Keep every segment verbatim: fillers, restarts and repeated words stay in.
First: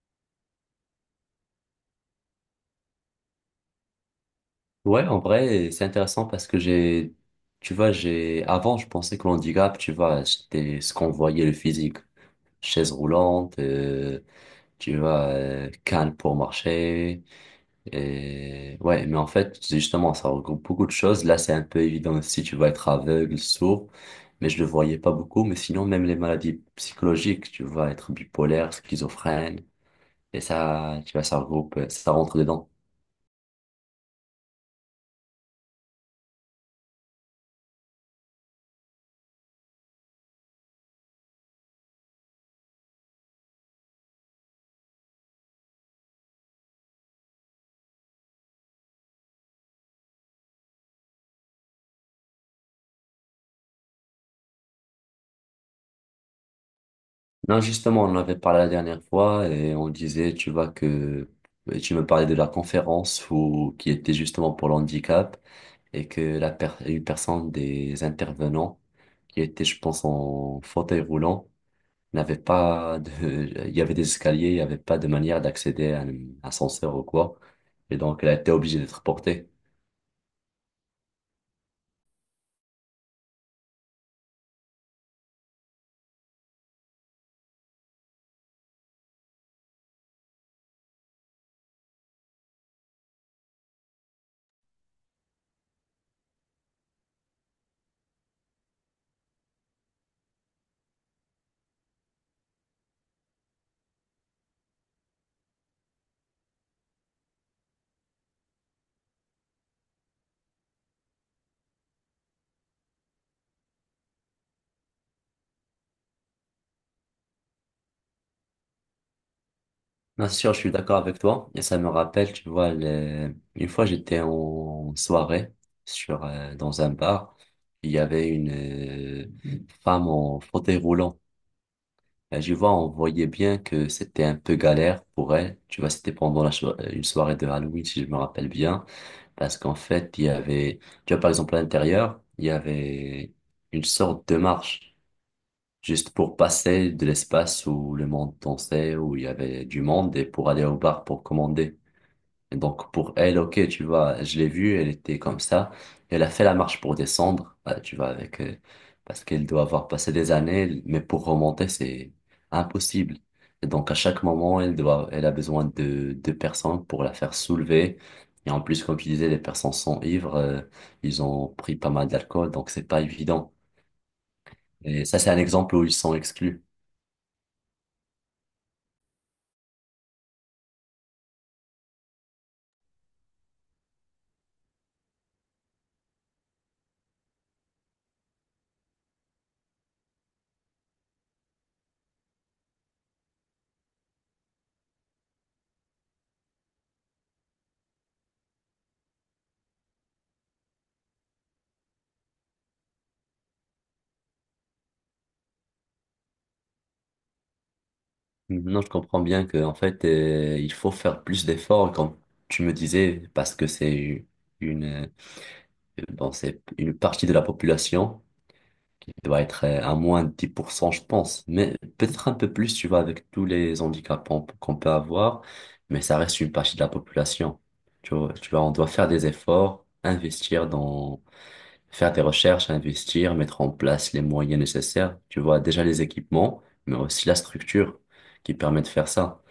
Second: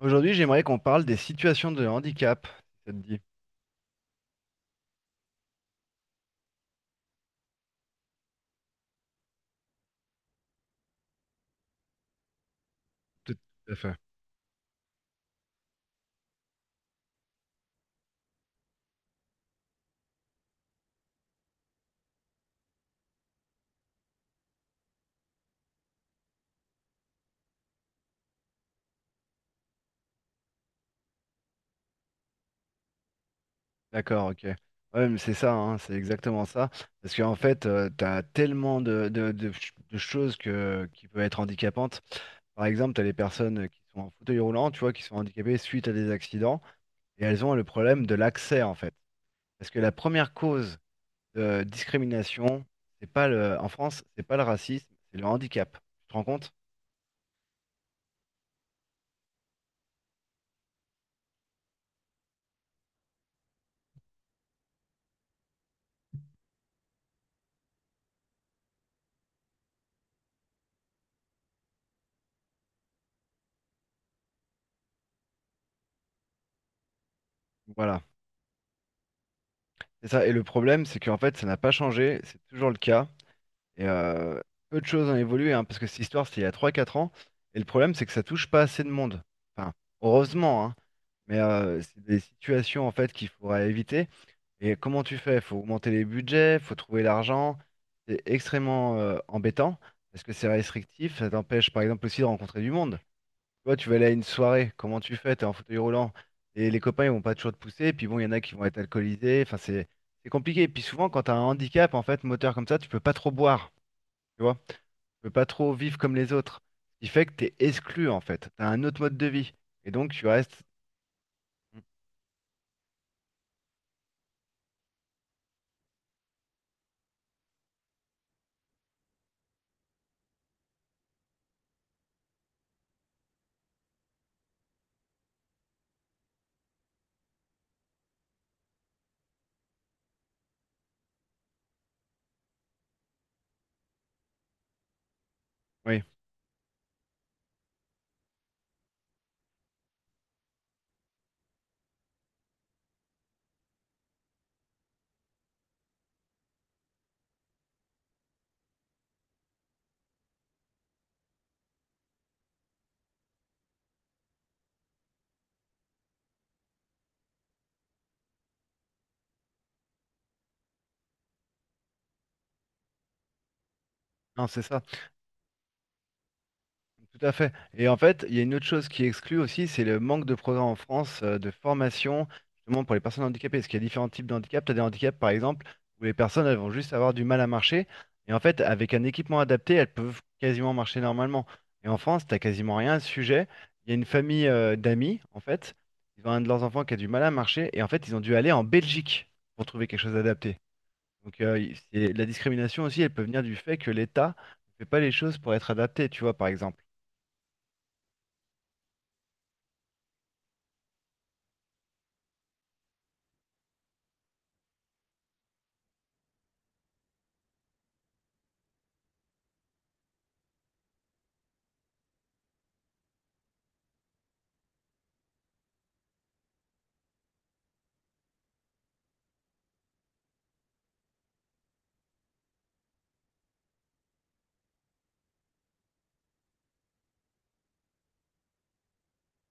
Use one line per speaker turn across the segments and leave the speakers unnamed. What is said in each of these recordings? Aujourd'hui, j'aimerais qu'on parle des situations de handicap, si ça te dit.
Ouais, en vrai, c'est intéressant parce que j'ai, tu vois, j'ai, avant, je pensais que l'handicap, tu vois, c'était ce qu'on voyait le physique. Chaise
Tout
roulante,
tout à fait.
euh, tu vois, euh, canne pour marcher. Et ouais, mais en fait, c'est justement, ça regroupe beaucoup de choses. Là, c'est un peu évident aussi, tu vas être aveugle, sourd, mais je le voyais pas beaucoup. Mais sinon, même les maladies psychologiques, tu vas être bipolaire, schizophrène, et ça, tu vois, ça regroupe, ça rentre dedans.
D'accord, ok. Ouais, mais c'est ça, hein, c'est exactement ça. Parce qu'en fait, euh, tu as tellement de, de- de ch- de choses que, qui peuvent être handicapantes. Par exemple, tu as les personnes qui sont en fauteuil roulant, tu vois, qui sont handicapées suite à des accidents, et elles ont le problème de l'accès, en fait. Parce que la première cause de discrimination, c'est pas le, en France, c'est pas le racisme, c'est le handicap. Tu te rends compte?
Non, justement, on en avait parlé la dernière fois et on disait, tu vois, que tu me parlais de la conférence où, qui était justement pour l'handicap et que la per- une personne des intervenants qui était, je pense, en fauteuil roulant n'avait pas de, il y avait des escaliers, il n'y avait pas de manière d'accéder à un ascenseur ou quoi. Et
Voilà.
donc, elle a été obligée d'être portée.
C'est ça, et le problème, c'est qu'en fait, ça n'a pas changé, c'est toujours le cas. Et euh, peu de choses ont évolué, hein, parce que cette histoire, c'était il y a trois quatre ans. Et le problème, c'est que ça touche pas assez de monde. Enfin, heureusement, hein, mais euh, c'est des situations en fait qu'il faudra éviter. Et comment tu fais? Faut augmenter les budgets, faut trouver l'argent. C'est extrêmement euh, embêtant, parce que c'est restrictif, ça t'empêche par exemple aussi de rencontrer du monde. Tu vois, tu vas aller à une soirée, comment tu fais? T'es en fauteuil roulant. Et les copains, ils vont pas toujours te pousser. Et puis bon, il y en a qui vont être alcoolisés. Enfin, c'est c'est compliqué. Et puis souvent, quand t'as un handicap, en fait, moteur comme ça, tu peux pas trop boire. Tu vois? Tu peux pas trop vivre comme les autres. Ce qui fait que t'es exclu, en fait. T'as un autre mode de vie. Et donc, tu
Bien sûr, je
restes.
suis d'accord avec toi. Et ça me rappelle, tu vois, le- une fois j'étais en soirée sur, euh, dans un bar. Il y avait une euh, femme en fauteuil roulant. Et je vois, on voyait bien que c'était un peu galère pour elle. Tu vois, c'était pendant la so- euh, une soirée de Halloween, si je me rappelle bien. Parce qu'en fait, il y avait, tu vois, par exemple, à l'intérieur, il y avait une sorte de marche.
Oui,
Juste pour passer de l'espace où le monde dansait, où il y avait du monde, et pour aller au bar pour commander. Donc pour elle, ok, tu vois, je l'ai vue, elle était comme ça. Elle a fait la marche pour descendre, euh, tu vois, avec euh, parce qu'elle doit avoir passé des années, mais pour remonter, c'est impossible. Et donc à chaque moment, elle doit, elle a besoin de deux personnes pour la faire soulever. Et en plus, comme tu disais, les personnes sont ivres, euh, ils ont pris pas mal d'alcool, donc c'est pas évident.
non, c'est ça.
Et ça, c'est un exemple où ils sont exclus.
Tout à fait. Et en fait, il y a une autre chose qui exclut aussi, c'est le manque de programmes en France euh, de formation, justement pour les personnes handicapées. Parce qu'il y a différents types de handicaps. Tu as des handicaps, par exemple, où les personnes elles vont juste avoir du mal à marcher. Et en fait, avec un équipement adapté, elles peuvent quasiment marcher normalement. Et en France, tu quasiment rien à ce sujet. Il y a une famille euh, d'amis, en fait. Ils ont un de leurs enfants qui a du mal à marcher. Et en fait, ils ont dû aller en Belgique pour trouver quelque chose d'adapté. Donc, euh, il- c'est- la discrimination aussi, elle peut venir du fait que l'État ne fait pas les choses pour être adapté, tu vois, par exemple.
Non, je comprends bien que en fait, euh, il faut faire plus d'efforts, comme tu me disais, parce que c'est une… Bon, c'est une partie de la population qui doit être euh, à moins de dix pour cent je pense. Mais peut-être un peu plus, tu vois, avec tous les handicaps qu'on qu'on peut avoir. Mais ça reste une partie de la population. Tu vois, tu vois, on doit faire des efforts, investir dans, faire des recherches, investir, mettre en place les moyens nécessaires. Tu vois, déjà les équipements, mais aussi la structure qui permet de faire ça.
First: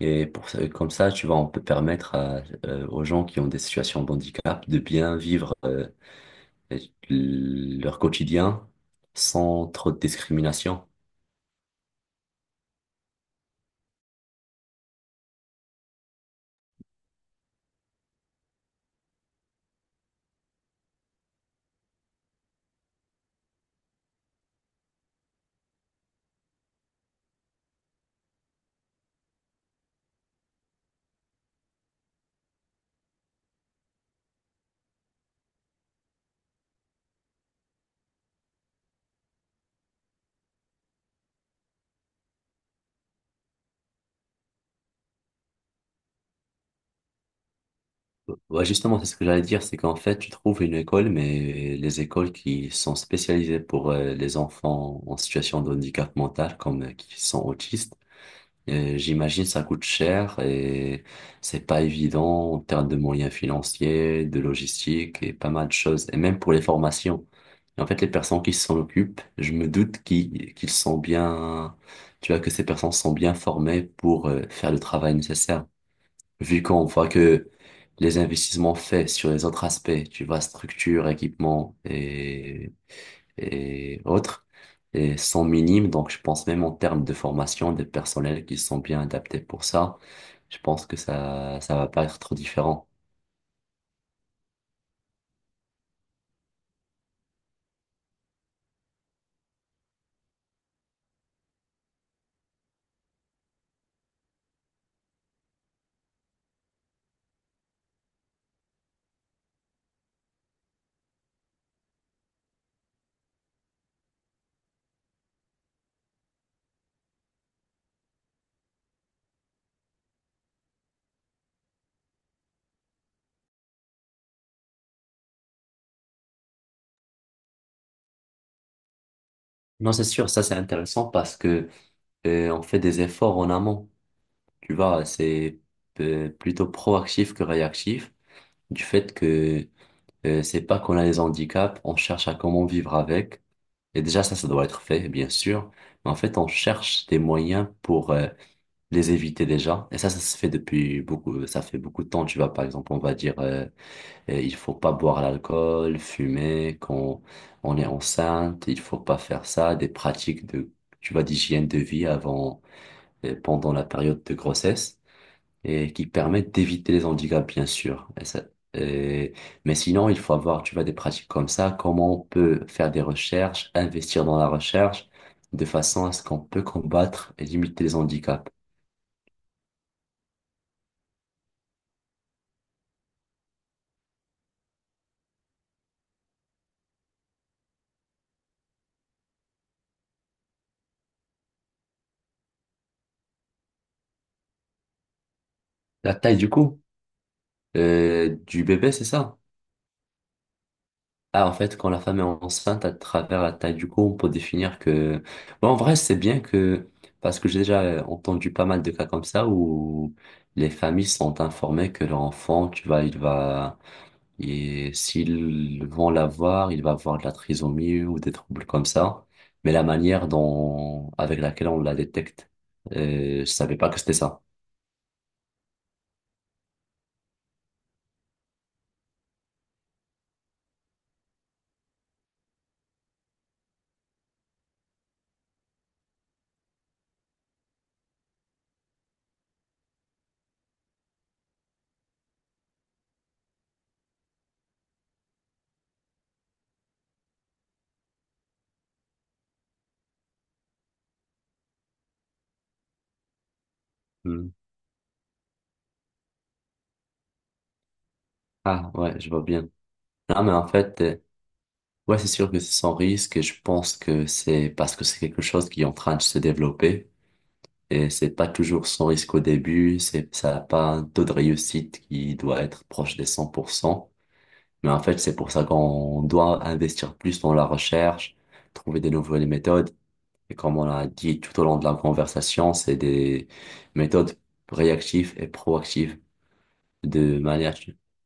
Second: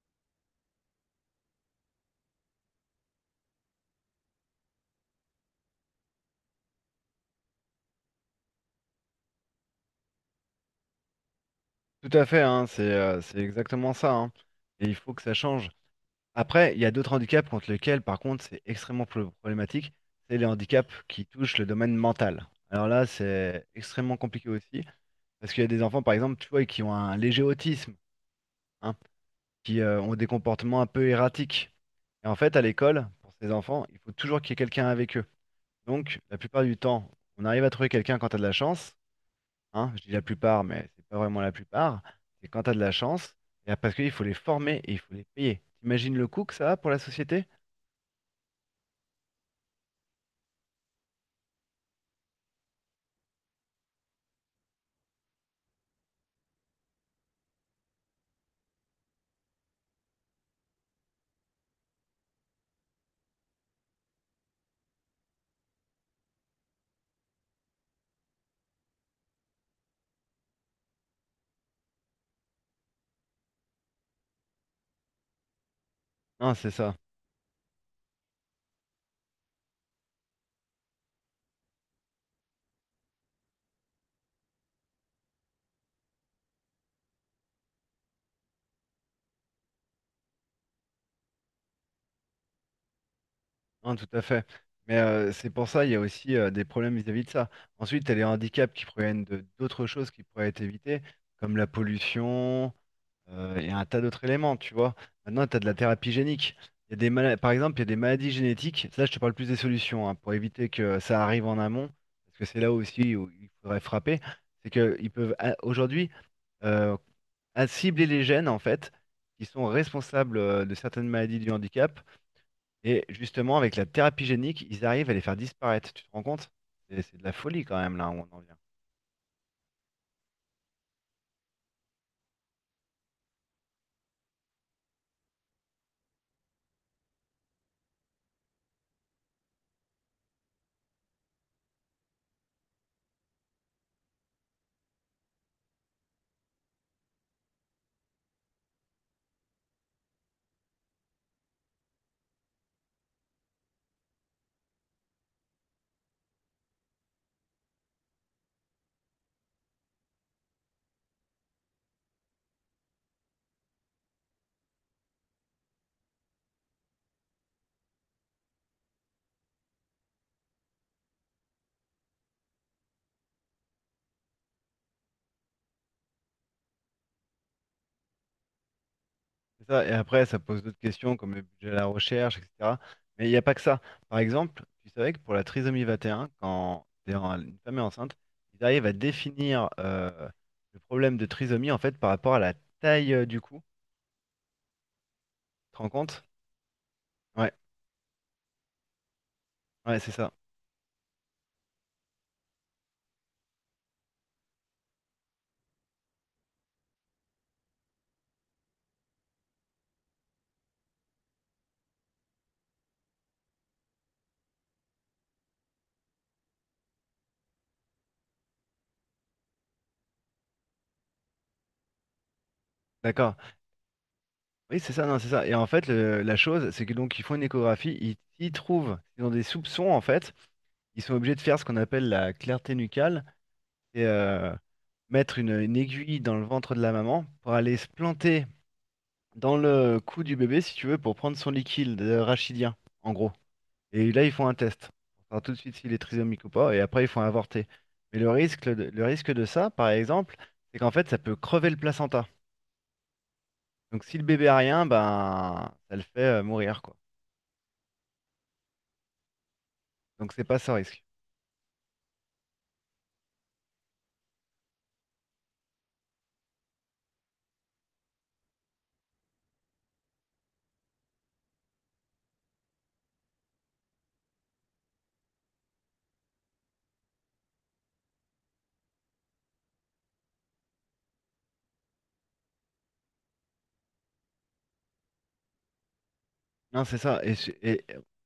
Et pour, ça- comme ça, tu vois, on peut permettre à, euh, aux gens qui ont des situations de handicap de bien vivre euh, leur quotidien sans trop de discrimination.
Tout à fait, hein, c'est euh, c'est exactement ça, hein. Et il faut que ça change. Après, il y a d'autres handicaps contre lesquels, par contre, c'est extrêmement pro- problématique. C'est les handicaps qui touchent le domaine mental. Alors là, c'est extrêmement compliqué aussi. Parce qu'il y a des enfants, par exemple, tu vois, qui ont un léger autisme, hein, qui euh, ont des comportements un peu erratiques. Et en fait, à l'école, pour ces enfants, il faut toujours qu'il y ait quelqu'un avec eux. Donc, la plupart du temps, on arrive à trouver quelqu'un quand tu as de la chance, hein, je dis la plupart, mais c'est pas vraiment la plupart, c'est quand tu as de la chance, et parce qu'il faut les former et il faut les payer. T'imagines le coût que ça a pour la société?
Ouais, justement, c'est ce que j'allais dire, c'est qu'en fait, tu trouves une école, mais les écoles qui sont spécialisées pour euh, les enfants en situation de handicap mental, comme euh, qui sont autistes, Euh, j'imagine ça coûte cher et c'est pas évident en termes de moyens financiers, de logistique et pas mal de choses, et même pour les formations. Et en fait, les personnes qui s'en occupent, je me doute qu'ils qu'ils sont bien, tu vois, que ces personnes sont bien formées pour euh, faire le travail nécessaire.
Non,
Vu
c'est
qu'on
ça.
voit que les investissements faits sur les autres aspects, tu vois, structure, équipement et et autres et sont minimes. Donc, je pense même en termes de formation, des personnels qui sont bien adaptés pour ça, je pense que ça, ça va pas être trop différent.
Non, tout à fait. Mais euh, c'est pour ça, il y a aussi euh, des problèmes vis-à-vis de ça. Ensuite, tu as les handicaps qui proviennent de d'autres choses qui pourraient être évitées, comme la pollution. Euh, Il y a un tas d'autres éléments, tu vois. Maintenant, tu as de la thérapie génique. Il y a des mala- Par exemple, il y a des maladies génétiques. Là, je te parle plus des solutions, hein, pour éviter que ça arrive en amont, parce que c'est là aussi où il faudrait frapper. C'est qu'ils peuvent a- aujourd'hui euh, à cibler les gènes, en fait, qui sont responsables euh, de certaines maladies du handicap. Et justement, avec la thérapie génique, ils arrivent à les faire disparaître. Tu te rends compte? C'est c'est de la folie quand même, là, où on en vient.
Non, c'est sûr, ça c'est intéressant parce que euh, on fait des efforts en amont. Tu vois, c'est euh, plutôt proactif que réactif du fait que euh, c'est pas qu'on a des handicaps, on cherche à comment vivre avec. Et déjà, ça, ça doit être fait, bien sûr. Mais en fait, on cherche des moyens pour euh, les éviter déjà. Et ça, ça se fait depuis beaucoup, ça fait beaucoup de temps, tu vois. Par exemple, on va dire, euh, euh, il faut pas boire l'alcool, fumer quand on est enceinte, il faut pas faire ça, des pratiques de, tu vois, d'hygiène de vie avant, et pendant la période de grossesse et qui permettent d'éviter les handicaps, bien sûr. Et ça- et- mais sinon, il faut avoir, tu vois, des pratiques comme ça. Comment on peut faire des recherches, investir dans la recherche de façon à ce qu'on peut combattre et limiter les handicaps.
C'est ça. Et après, ça pose d'autres questions comme le budget à la recherche, et cetera. Mais il n'y a pas que ça. Par exemple, tu savais que pour la trisomie vingt et un, quand t'es en- une femme est enceinte, ils arrivent à définir euh, le problème de trisomie en fait par rapport à la taille euh, du cou. Tu te rends
La
compte?
taille du cou.
Ouais,
euh, du bébé, c'est ça?
ouais, c'est ça.
Ah, en fait, quand la femme est enceinte, à travers la taille du cou, on peut définir que… Bon, en vrai, c'est bien que… Parce que j'ai déjà euh, entendu pas mal de cas comme ça où les familles sont informées que leur enfant, tu vois, il va… Et s'ils vont l'avoir, il va avoir de la trisomie ou des troubles comme ça. Mais la manière dont… avec laquelle on la détecte,
D'accord.
euh, je savais pas que c'était ça.
Oui, c'est ça, non, c'est ça. Et en fait, le- la chose, c'est que donc ils font une échographie, ils, ils trouvent, ils ont des soupçons en fait, ils sont obligés de faire ce qu'on appelle la clarté nucale. Et, euh, mettre une, une aiguille dans le ventre de la maman pour aller se planter dans le cou du bébé, si tu veux, pour prendre son liquide euh, rachidien, en gros. Et là, ils font un test pour savoir tout de suite s'il est trisomique ou pas, et après, ils font avorter. Mais le risque, de- le risque de ça, par exemple, c'est qu'en fait, ça peut crever le placenta. Donc, si le bébé
Hmm.
a rien, ben, ça le fait euh, mourir, quoi.
Ah, ouais, je vois bien.
Donc,
Non,
c'est
mais
pas
en
ça,
fait...
risque.
euh, Ouais, c'est sûr que c'est sans risque et je pense que c'est parce que c'est quelque chose qui est en train de se développer et c'est pas toujours sans risque au début, c'est, ça n'a pas un taux de réussite qui doit être proche des cent pour cent. Mais en fait, c'est pour ça qu'on doit investir plus dans la recherche, trouver des nouvelles méthodes. Et comme on l'a dit tout au long de la conversation, c'est des méthodes réactives et proactives
Non, c'est ça. Et,
de
c'est-
manière…
et-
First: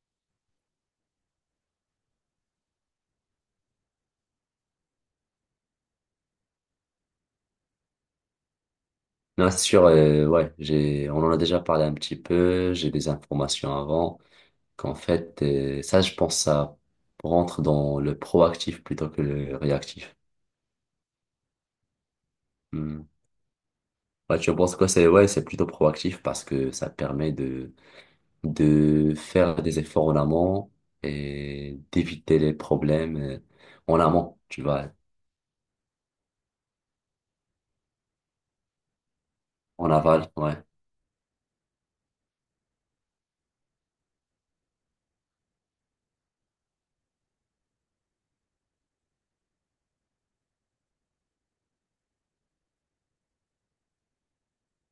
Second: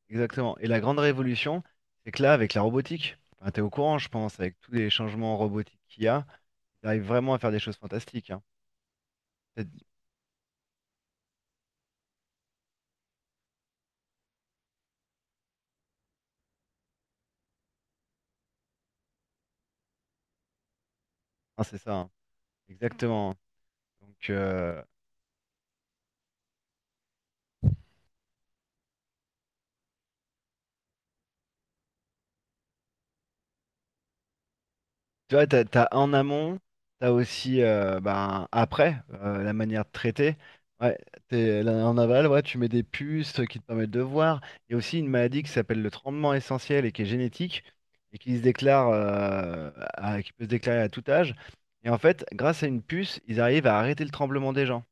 exactement. Et la grande révolution, c'est que là, avec la robotique, enfin, t'es au courant, je pense, avec tous les changements robotiques qu'il y a, ils arrivent vraiment à faire des choses fantastiques, hein.
Non, c'est
C'est,
sûr, euh, ouais, j'ai, on en a déjà parlé un petit peu, j'ai des informations avant. Qu'en fait, euh, ça, je pense, ça rentre dans le proactif plutôt que le réactif.
non, c'est ça, hein.
Hmm.
Exactement. Donc,
Ouais, je pense
euh,
que c'est ouais, c'est plutôt proactif parce que ça permet de, de faire des efforts en amont et d'éviter les problèmes euh, en amont, tu vois,
tu vois, t'as, t'as en amont, t'as aussi euh, ben, après euh, la manière de
en aval,
traiter.
ouais.
Ouais, t'es, là, en aval, ouais, tu mets des puces qui te permettent de voir. Il y a aussi une maladie qui s'appelle le tremblement essentiel et qui est génétique et qui se déclare, euh, à- qui peut se déclarer à tout âge. Et en fait, grâce à une puce, ils arrivent à arrêter le tremblement des gens.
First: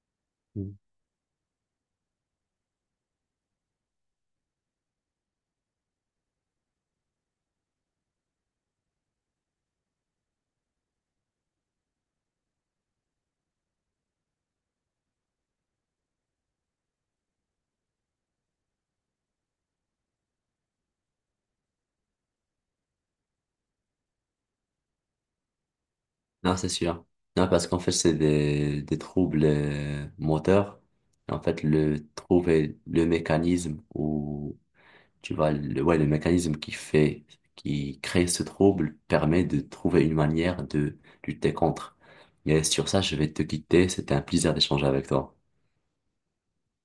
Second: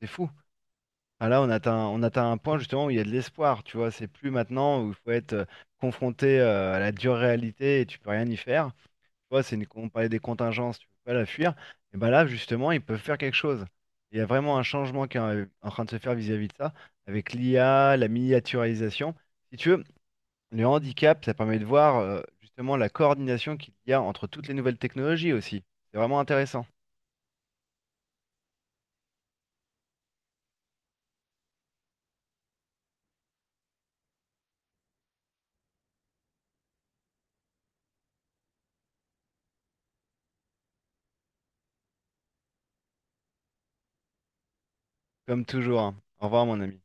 C'est fou.
Mm.
Enfin, là, on atteint, on atteint un point justement où il y a de l'espoir. Tu vois, c'est plus maintenant où il faut être euh, confronté euh, à la dure réalité et tu peux rien y faire. Tu vois, c'est une, on parlait des contingences, tu peux pas la fuir. Et ben là, justement, ils peuvent faire quelque chose. Il y a vraiment un changement qui est en en train de se faire vis-à-vis de ça, avec l'I A, la miniaturisation. Si tu veux, le handicap, ça permet de voir euh, justement la coordination qu'il y a entre toutes les nouvelles technologies aussi. C'est vraiment
Non,
intéressant,
c'est sûr. Non, parce qu'en fait, c'est des, des troubles euh, moteurs. En fait, le, trouver le mécanisme ou… Tu vois, le, ouais, le mécanisme qui fait, qui crée ce trouble permet de trouver une manière de lutter contre. Mais sur ça, je vais te quitter. C'était un plaisir d'échanger avec toi.
comme toujours, hein. Au revoir, mon ami.